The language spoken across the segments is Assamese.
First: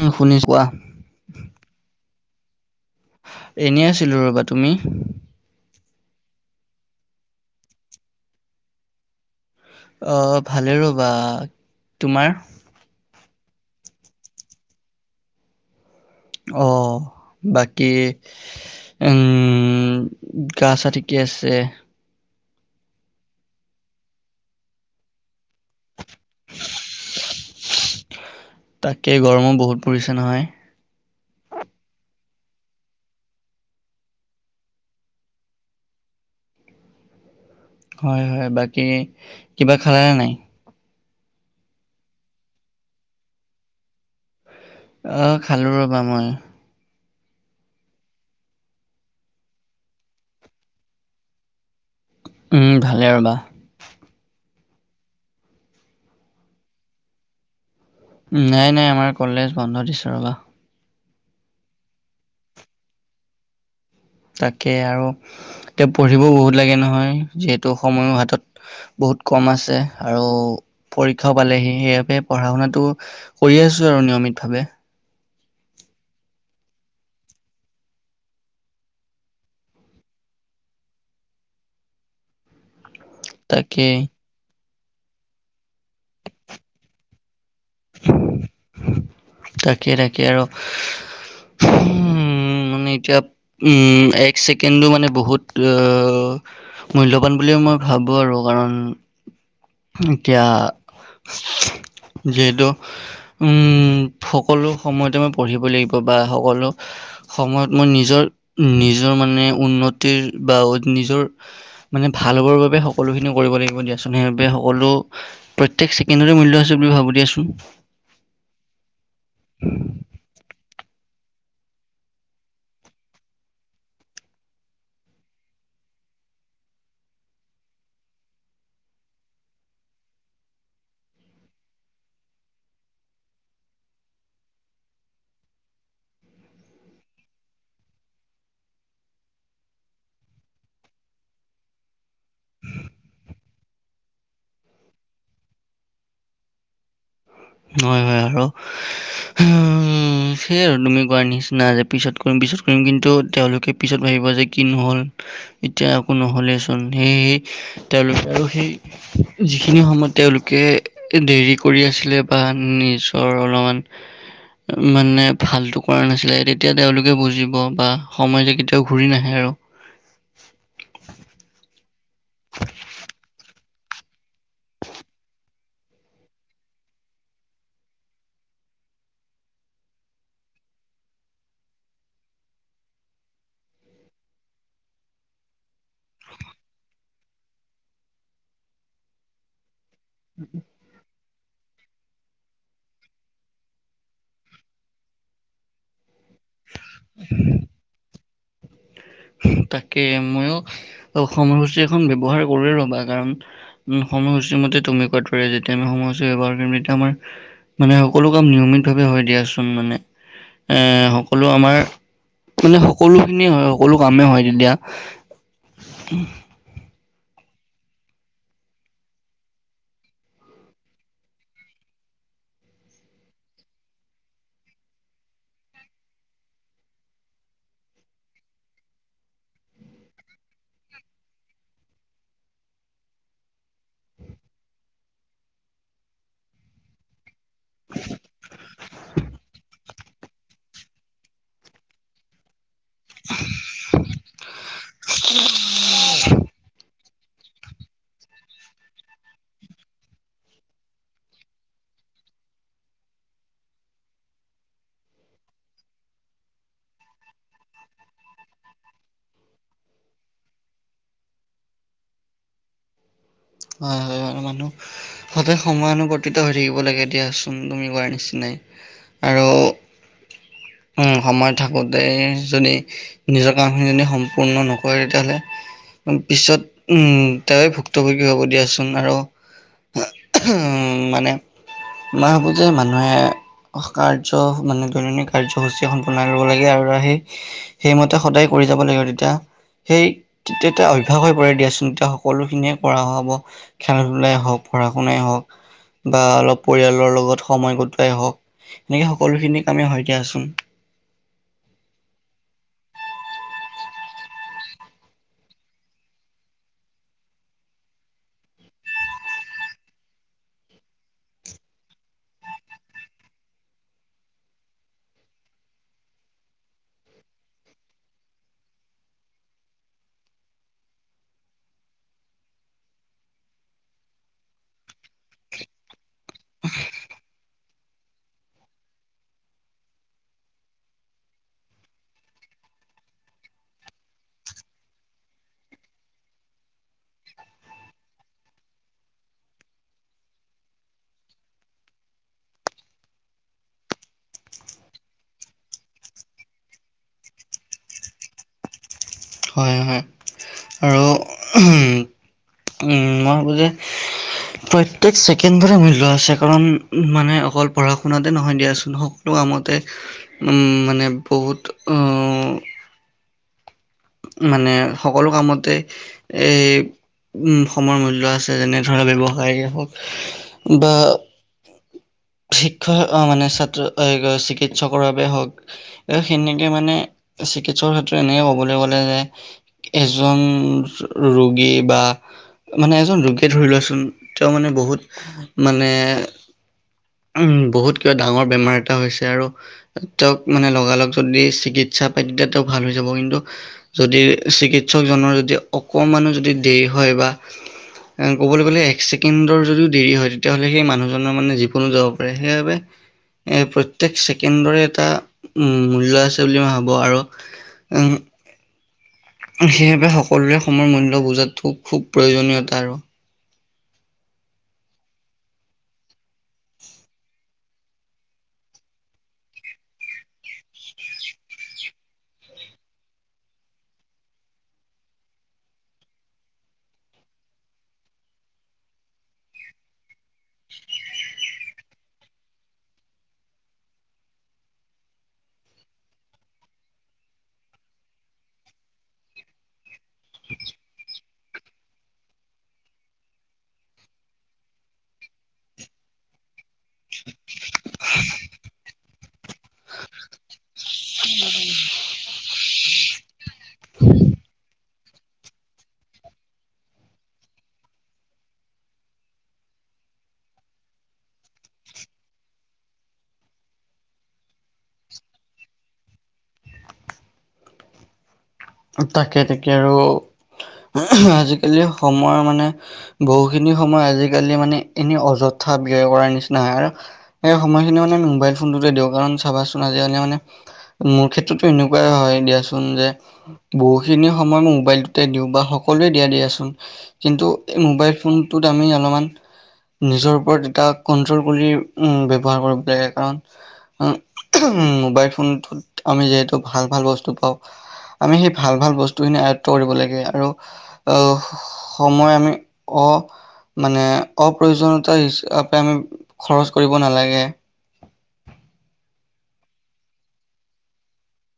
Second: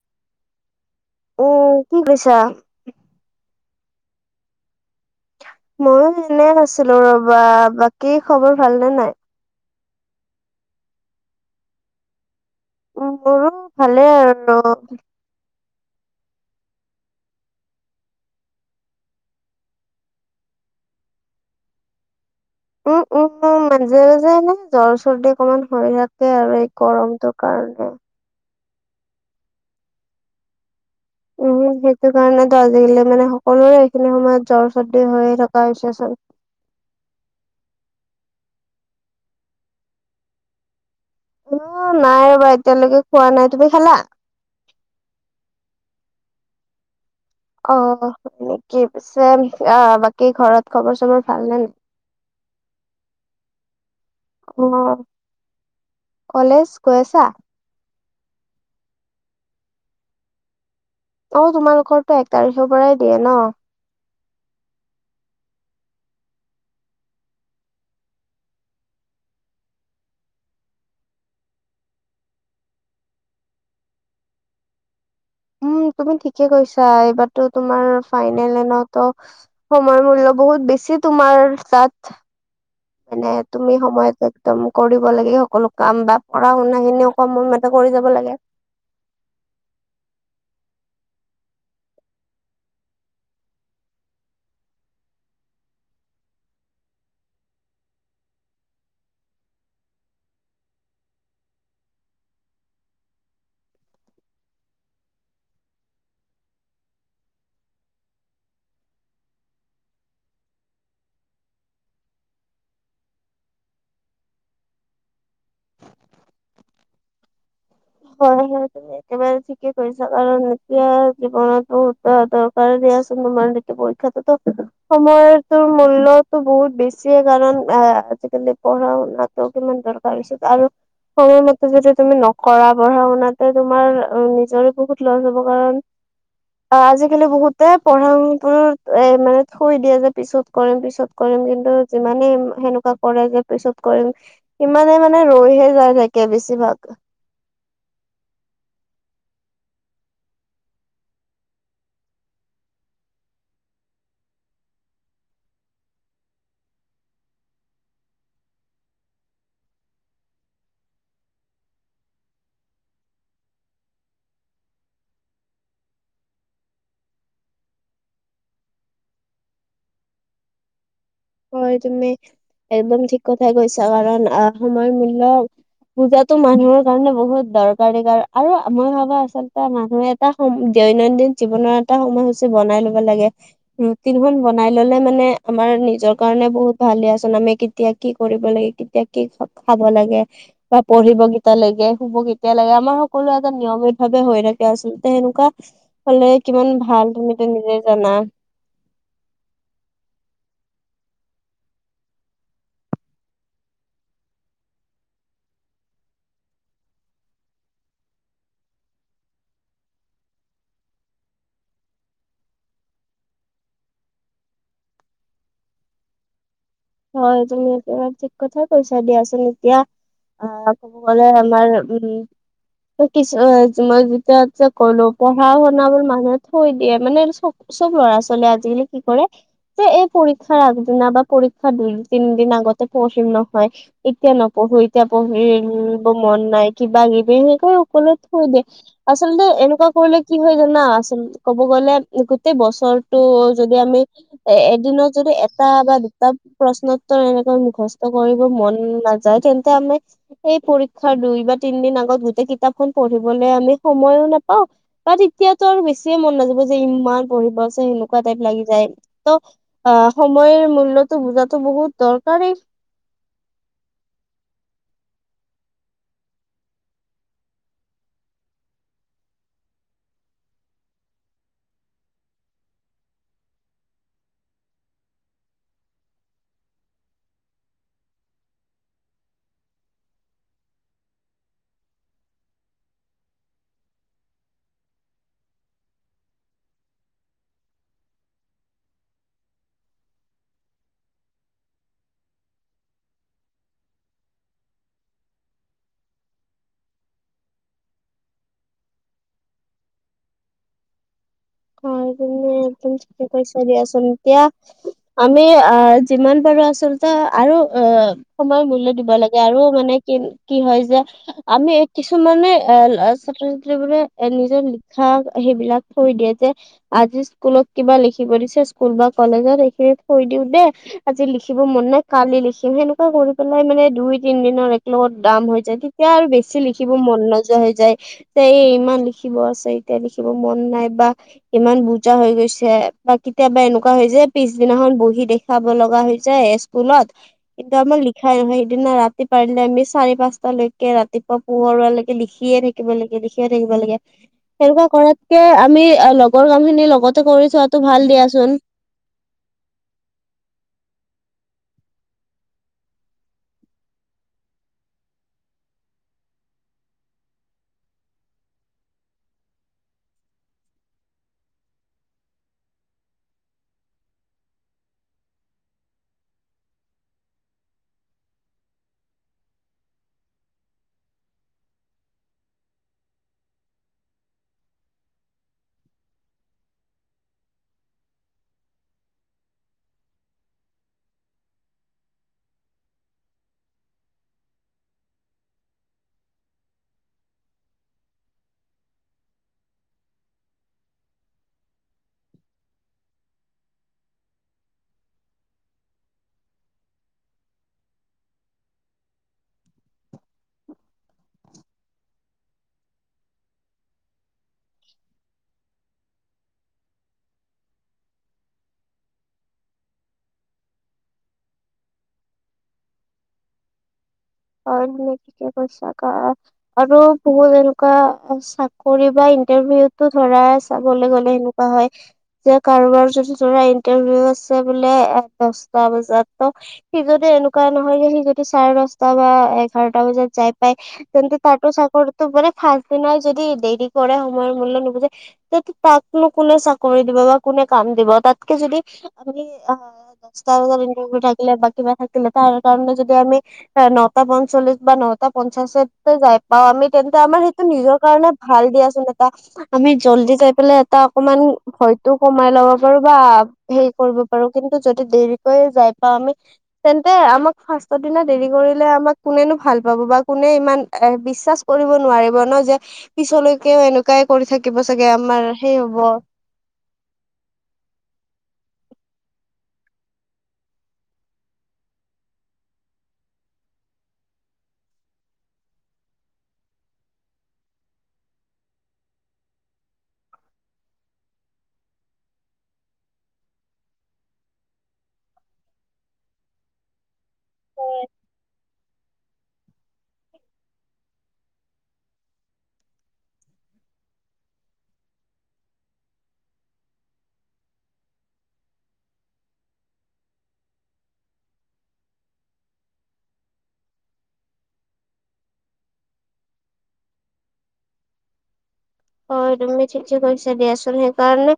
উম শুনিছো। কোৱা? অ কি কি কৈছি? এনেই আছিলোঁ ৰ'বা। তুমি? ময়ো এনে আছিলো ৰবা বাকী খবৰ ভালনে নাই। অ ভালে ৰ'বা। তোমাৰ? উম মোৰো ভালে। হেল্ল' অ বাকী উম গা চা ঠিকে আছে। উম উম উম মাজে মাজে নে জ্বৰ-চৰদি অকমান হয় ইয়াত ত আৰু এই গৰমটোৰ কাৰণে তাকে গৰমো বহুত পৰিছে নহয়। উম সেইটো কাৰণেতো আজিকালি মানে সকলোৰে এইখিনি সময়ত জ্বৰ-চৰ্দি হৈয়ে থকা হৈছে চোন। হয় হয় বাকী কিবা খালানে নাই? অ নাই ৰ'বা এতিয়ালৈকে খোৱা নাই। তুমি খালা? অ খালো ৰবা মই। অ নেকি পিছে অ বাকী ঘৰত খবৰ চবৰ ভাল নে? উম উ ভালে ৰবা। অ অ অ কলেজ গৈ আছা। নাই নাই আমাৰ কলেজ বন্ধ দিছে ৰ'বা। অ তোমালোকৰটো এক তাৰিখৰ পৰাই দিয়ে না। তাকে আৰু উ হু হু হু তেওঁ পঢ়িবও বহুত লাগে নহয় যিহেতু সময়ো হাতত আহ বহুত কম আছে আৰু পৰীক্ষাও পালেহি সেইবাবে পঢ়া শুনাটো উস্ কৰি আছোঁ আৰু নিয়মিতভাৱে। উম তুমি ঠিকে কৈছা এইবাৰতো তোমাৰ ফাইনেলে ন ত সময়ৰ মূল্য বহুত বেছি তোমাৰ তাত মানে তুমি তাকেই সময়তে একদম কৰিব লাগে এই সকলো কাম বা পঢ়া-শুনা খিনিও কম সময়মতে কৰি যাব লাগে। তাকে তাকে আৰু ফুওওওও ফু হুমমমমমমম উম মানে এতিয়া উম উ উ এক ছেকেণ্ডো মানে বহুত ত অ অ অ অ অ সেও মূল্যবান বুলিয়ে মই ভাবো আৰু কাৰণ হুম হুম এতিয়া এ সি ও ও যিহেতু উ উ ঠা উম উ উ উ সকলো সময়তে মই পঢ়িবই লাগিব বা সকলো হা আ আ সময়ত মই নিজৰ নিজৰ মানে উন্নতিৰ বা নিজৰ মানে ভাল হ'বৰ বাবে সকলোখিনিও কৰিব লাগিব দিয়াচোন সেইবাবে হও হলোঁ প্ৰত্যেক ছেকেণ্ডৰে মূল্য হৈছে বুলি ভাবো দিয়াচোন। হয় হয় তুমি একেবাৰে এইবাৰ ৰুচি ঠিকে কৰিছা কাৰণ এতিয়া জীৱনত বহুত দৰকাৰ দিয়া চোন তোমাৰ বৃত্তি পৰীক্ষাটোতো টু টু সময় তো মূল্যতো বহুত বেছিয়ে কাৰণ আহ আজিকালি পঢ়া শুনাত তোমাৰ কিমান দৰকাৰ পিছত আৰু সময়মতে যদি তুমি নকৰা। পঢ়া শুনাতে তোমাৰ নিজৰে বহুত লছ হ'ব কাৰণ অ আজিকালি বহুতে পঢ়া-শুনাটোত এ মানে থৈ দিয়ে যে পিছত কৰিম পিছত কৰিম কিন্তু যিমানেই সেনেকুৱা কৰে যে পিছত কৰিম ইচ্ ইমানে মানে ৰৈহে যায় থাকে বেছিভাগ। হয় হয় আৰু সুওওওও হে আ আ আ উম উ উ সেইয়াই আৰু তুমি কোৱাৰ নিচিনা যে পিছত কৰিম পিছত কৰিম কিন্তু তেওঁলোকে পিছত ভাবিব যে কি নহ'ল এতিয়া একো নহ'লেচোন হেইয়ে ঠি তেওঁলোকে আৰু সেই যিখিনি সময়ত তেওঁলোকে এ দেৰি কৰি আছিলে। বা নিজৰ অলপমান হে হে হে মানে ভালতো কৰা নাছিলে তেতিয়া তেওঁলোকে বুজিব বা সময় যে কেতিয়াও ঘূৰি নাহে আৰু হয় তুমি একদম ঠিক কথাই কৈছা কাৰণ আহ সময়ৰ মূল্য পূজাতো মানুহৰ কাৰণে বহুত দৰকাৰী কাৰণ আৰু মই ভাবো আচলতে মানুহে এটা সময় দৈনন্দিন জীৱনৰ এটা সময়সূচী বনাই ল'ব লাগে। ৰুটিন খন বনাই ললে মানে আমাৰ নিজৰ। কাৰণে বহুত ভালে আচোন আমি কেতিয়া কি কৰিব লাগে কেতিয়া কি খাব লাগে। উম উমহ। বা পঢ়িব কেতিয়া লাগে শুব কেতিয়া লাগে আমাৰ সকলো এটা নিয়মিত ভাৱে হৈ থাকে আচলতে সেনেকুৱা। উস্ উহু হলে কিমান ভাল তুমিতো নিজেই জানা। হুম উ তাকে মইয়ো উস্ উ উ সময়সূচী এখন ব্যৱহাৰ কৰি লবা কাৰণ উম সময়সূচী মতে তুমি কোৱাৰ দৰে যেতিয়া আমি সময়সূচী ব্যৱহাৰ কৰিম তেতিয়া আমাৰ ইহ ই ই মানে সকলো কাম নিয়মিত ভাৱে হৈ দিয়াচোন মানে। এ সকলো আমাৰ মানে সকলো খিনিয়ে হয় সকলো কামেই হয় তেতিয়া হয় তুমি একেবাৰে ঠিক কথা কৈছা দিয়াচোন এতিয়া আহ কব গলে আমাৰ উম উ। এই কিছু মই যেতিয়া ইচ্ছা কৰিলো পঢ়া শুনা বোৰ মানুহে থৈ দিয়ে মানে আৰু চকু চব ল'ৰা-ছোৱালীয়ে আজিকালি কি কৰে যে এই পৰীক্ষাৰ আগদিনা বা পৰী দুই-তিনিদিন আগতে পঢ়িম নহয়। এতিয়া নপঢ়ো এতিয়া পঢ়িব মন নাই কিবা কিবি এই অকলে থৈ দিয়ে আচলতে এনেকুৱা ক'বলে কি হয় জানা আচলতে ক'ব গ'লে গোটেই বছৰ হলটো যদি আমি এ এদিনত যদি এটা বা দুটা প্ৰশ্ন প্ৰশ্ন উত্তৰ এনেকৈ মুখস্থ কৰিব মন নাযায় তেন্তে আমি এই পৰীক্ষাৰ দুই বা তিন দিন আগত গোটেই কিতাপখন পঢ়িবলে আমি সময়ো নাপাওঁ বাট এতিয়াতো আৰু বেছিয়ে মন নাযাব যে ইমান পঢ়িব আছে সেনেকুৱা টাইপ লাগি যায় ত' অ' সময়ৰ মূল্যতো বুজাতো বহুত দৰকাৰী। হয়-হয় আৰু মানুহ। সদায় সময়ানুবৰ্তিত হৈ থাকিব লাগে দিয়াচোন তুমি কোৱাৰ নিচিনাই আৰু উম সময় থাকোঁতে যদি নিজৰ কাম খিনি যদি সম্পূৰ্ণ নকৰে তেতিয়া হ'লে পিছত উম তেওঁৱে ভুক্তভোগী হ'ব দিয়াচোন আৰু [unintelligible] উম, মানে মই ভাবোঁ যে মানুহে কাৰ্য মানে দৈন [unintelligible] কাৰ্যসূচী এখন বনাই ল'ব লাগে আৰু আহি সেইমতে সদায় কৰি যাব লাগিব তেতিয়া সেই তেতিয়া অভ্যাস হৈ পৰে দিয়াচোন তেতিয়া সকলোখিনিয়ে কৰা হ'ব। খেলা-ধূলাই হওক পঢ়া শুনাই হওক। বা অলপ পৰিয়ালৰ লগত সময় কটোৱাই হওক এনেকে সকলোখিনি কামেই হয় দিয়াচোন। হয় তুমিয়ে একদম ঠিকে কৈছা দিয়াচোন। এতিয়া আমি অ' যিমান পাৰোঁ আচলতে আৰু অ' সময়ৰ মূল্য দিব লাগে আৰু মানে কি-কি হয় যায় আমি এ কিছুমানে এ ল'ৰা ছাত্ৰ-ছাত্ৰীবোৰে এ নিজে লিখা সেইবিলাক থৈ দিয়ে যে আজি স্কুলত কিবা লিখিব দিছে স্কুল বা কলেজত সেইখিনি থৈ দিওঁ দেই। আজি লিখিব মন নাই কালি লিখিম সেনেকুৱা কৰি পেলাই মানে দুই তিন দিনৰ একেলগত দাম হৈ যায় দেই। তেতিয়া আৰু বেছি লিখিব মন নযোৱা হৈ যায়। এতিয়াই ইমান লিখিব আছে এতিয়া লিখিব মন নাই বা ইমান বুজা হৈ গৈছে বা কেতিয়াবা এনেকুৱা হৈ যে পিছদিনাখন বহি দেখ দেখুওৱাব লগা হৈছে এ স্কুলত। কিন্তু আমাৰ লিখাই নহয় সেইদিনা ৰাতি পাৰিলে আমি চাৰি, পাঁচটালৈকে ৰাতিপুৱা পোহৰ হোৱালৈকে লিখিয়ে থাকিব লাগে লিখিয়ে থাকিব লাগে সেনেকুৱা কৰাতকে আমি আৰু লগৰ কাম খিনি লগতে কৰি থোৱাটো ভাল দিয়াচোন। হয়-হয়। উম মই ভাবো যে প্ৰত্যেক ছেকেণ্ডৰে মূল্য আছে কাৰণ মানে অকল পঢ়া শুনাতে নহয় দিয়াচোন হওক সকলো কামতে উম মানে বহুত অ' মানে সকলো কামতে এই উম সময়ৰ মূল্য আছে যেনে ধৰা ব্যৱসায়ীয়ে হওক বা শিক্ষক অ' মানে ছাত্ৰ অ' চিকিৎসকৰ বাবে হওক। এই সেনেকে মানে চিকিৎসকৰ ক্ষেত্ৰত এনেকে ক'বলে গ'লে [unintelligible] এজন ৰোগী বা মানে এজন ৰোগী ধৰি লোৱাচোন তেওঁ মানে বহুত মানে উম বহুত কিবা ডাঙৰ বেমাৰ এটা হৈছে আৰু তেওঁক মানে লগা লগ যদি চিকিৎসা পাই তেতিয়া তেওঁ ভাল হৈ যাব কিন্তু যদি চিকিৎসকজনৰ যদি অকমানো যদি দেৰি হয় বা ক'বলৈ গ'লে এক ছেকেণ্ডৰ যদিও দেৰি হয় তেতিয়াহ'লে সেই মানুহজনৰ মানে জীৱ নো যাব পাৰে সেইবাবে এ প্ৰত্যেক ছেকেণ্ডৰে এটা উম মূল্য আছে বুলি মই ভাবো আৰু উম। সেইবাবে সকলোৰে সময়ৰ মূল্য বুজাতো খুব প্ৰয়োজনীয়তা আৰু আৰৈভনে কি কি কৈছা কা। আৰু বহুত এনকুৱা চাকৰি বা ইণ্টাৰভিউতো ধৰা চাবলৈ গ'লে নো পা হয়। যে কাৰোবাৰ যদি ধৰা ইণ্টাৰভিউ আছে বোলে এ দচটা বজাত ত সি যতে এনেকুৱা নহয় যে সি যদি চাৰে দশটা বা এঘাৰটা বজাত যাই পাই কিন্তু তাৰতো চাকৰিটো বোলে ফাৰ্ষ্ট দিনাই যদি দেৰি কৰে সময়ৰ মূল্য নুবুজে। সেইটো তাকনো কোনে চাকৰি দিব বা কোনে কাম দিব তাতকে যদি আমি আ দচটা বজাত ইনটাৰভিউ থাকিলে বা কিবা থাকিলে তাৰ কাৰণে যদি আমি এ নটা পঞ্চল্লিশ বা নটা পঞ্চাশতে যাই পাওঁ, আমি তেন্তে আমাৰ সেইটো নিজৰ কাৰণে ভাল দিয়াচোন এটা আমি জল্দি যাই পেলাই এটা অকমান ভয়তো কমাই ল'ব পাৰো বা হেৰি কৰিব পাৰো কিন্তু যদি দেৰিকৈ যাই পাওঁ আমি তেন্তে আমাক ফাৰ্ষ্টৰ দিনা দেৰি কৰিলে আমাক কোনেনো ভাল পাব বা কোনে ইমান এ বিশ্বাচ কৰিব নোৱাৰিব ন যেক পিছলৈকেও এনেকুৱাই কৰি থাকিব চাগে আমাৰ সেই হ'ব। তাকে তাকে আৰু আহ জিকালি সময় মানে বহুখিনি সময় আজিকালি মানে এনে অযথা ব্যয় কৰাৰ নিচিনা হয় আৰু। সেই সময়খিনি মানে মোবাইল ফোনটোতে দি কাৰণ চাবাচোন আজিকালি মানে মোৰ ক্ষেত্ৰতো এনেকুৱাই হয় দিয়াচোন যে বহুখিনি সময় মই মোবাইলটোতে দিওঁ বা সকলোৱে দিয়া দিয়াচোন, কিন্তু এই মোবাইল ফোনটোত আমি অলপমান নিজৰ ওপৰত এটা কন্ট্ৰল কৰি উম ব্যৱহাৰ কৰিব লাগে কাৰণ উ উহুম মোবাইল ফোনটোত আমি যিহেতু ভাল-ভাল বস্তু পাওঁ। আমি সেই ভাল- ভাল বস্তুখিনি আয়ত্ব কৰিব লাগে আৰু অহ সময় আমি অ মানে অপ্ৰয়োজনীয়তা হিচাপে আমি খৰচ কৰিব নালাগে। হয়, তুমি ঠিকেই কৈছা দিয়াছোন সেইকাৰণে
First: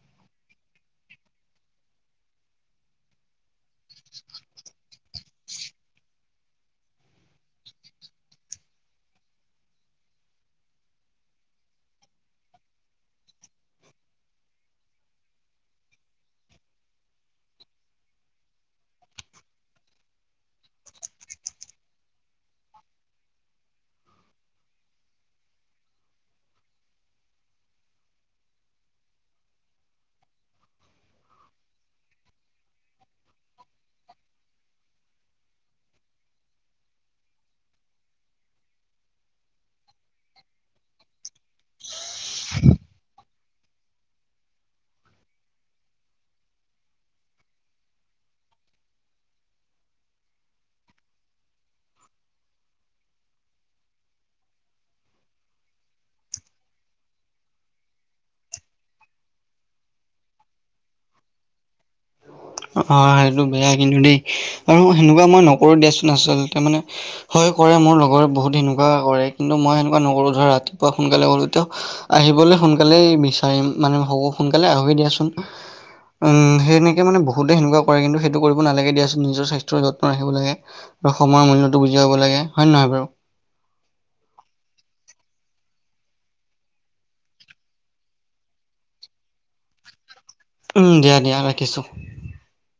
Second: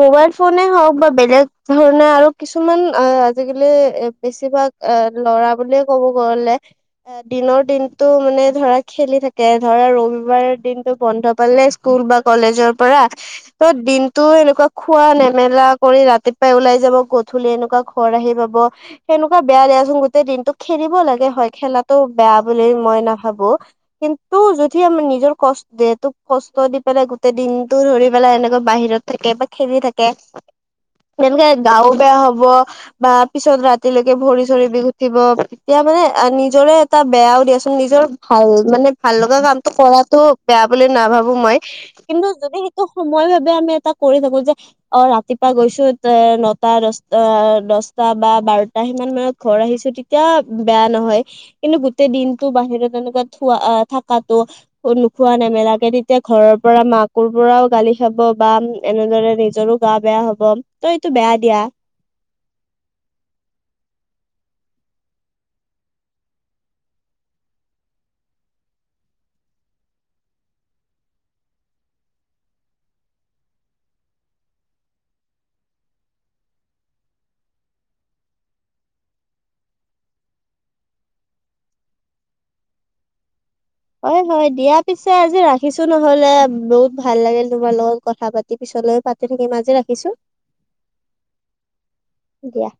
মোবাইল ফোনে হওঁক বা বেলেগ ধৰণে আৰু কিছুমান আ আজিকালি এ বেছিভাগ এ ল'ৰা বুলিয়ে ক'ব গ'লে দিনৰ দিনটো মানে ধৰা খেলি থাকে ধৰা ৰবিবাৰ দিনটো বন্ধ পালে স্কুল বা কলেজৰ পৰা ত' দিনটো এনেকুৱা খোৱা নেমেলা কৰি ৰাতিপুৱাই ওলাই যাব গধূলি এনেকুৱা ঘৰ আহি পাব। সেনেকুৱা বেয়া দিয়াচোন গোটেই দিনটো খেলিব লাগে হয় খেলাটো বেয়া বুলি মই নাভাবো। কিন্তু যদি আমাৰ নিজৰ কষ দে তোক কষ ত দি পেলাই গোটেই দিনটো ধৰি পেলাই এনেকা বাহিৰত থাকে বা খেলি থাকে তেনেকে গাও বেয়া হ'ব। বা পিছত ৰাতিলৈকে ভৰি - চৰি বিষ উঠিব এতিয়া মানে নিজৰে এটা বেয়াও দিয়াচোন নিজৰ ভাল মানে ভাল লগা কামটো কৰাটো বেয়া বুলি নাভা বো মই, কিন্তু যদি সেইটো সময় ভাৱে আমি এটা কৰি থাকো যে অ', ৰাতিপুৱা গৈছো তে নটা দচটা দছটা বা বাৰটা সিমান মানত ঘৰ আহিছো তি তিয়া বেয়া নহয়। কিন্তু গোটেই দিনটো বাহিৰত তেনেকুৱা থোৱা আ থাকাতো, নোখোৱা নেমেলাকে তে এতিয়া ঘৰৰ পৰা মাকুৰ পৰাও গালি খাব বা এনেদৰে নিজৰো গা বেয়া হ'ব। ত' এইটো বেয়া দিয়া। অ সেইটো বেয়া কিন্তু দেই আৰু সেনেকুৱা মই নকৰো দিয়াচোন আচলতে মানে হয় কৰে মোৰ লগৰে বহুত এনেকুৱা কৰে কিন্তু মই এনেকুৱা নকৰো ধৰা ৰাতিপুৱা সোনকালে গ'লেতো আহিবলে সোনকালেই বিচাৰিম মানে সোনকালে আহোঁৱে দিয়াচোন। উম সেনেকে মানে বহুতে সেনেকুৱা কৰে কিন্তু সেইটো কৰিব নালাগে দিয়াচোন নিজৰ স্বাস্থ্যৰ যত্ন ৰাখিব লাগে। সময়ৰ মূল্যটো বুজি পাব লাগে, হয় নহয় বাৰু? হয়- হয় দিয়া পিছে আজি ৰাখিছো নহ'লে বহুত ভাল লাগিল তোমাৰ লগত কথা পাত পিছলৈও পাতি থাকিম আজি ৰাখিছো। উম, দিয়া- দিয়া ৰাখিছো। দিয়া।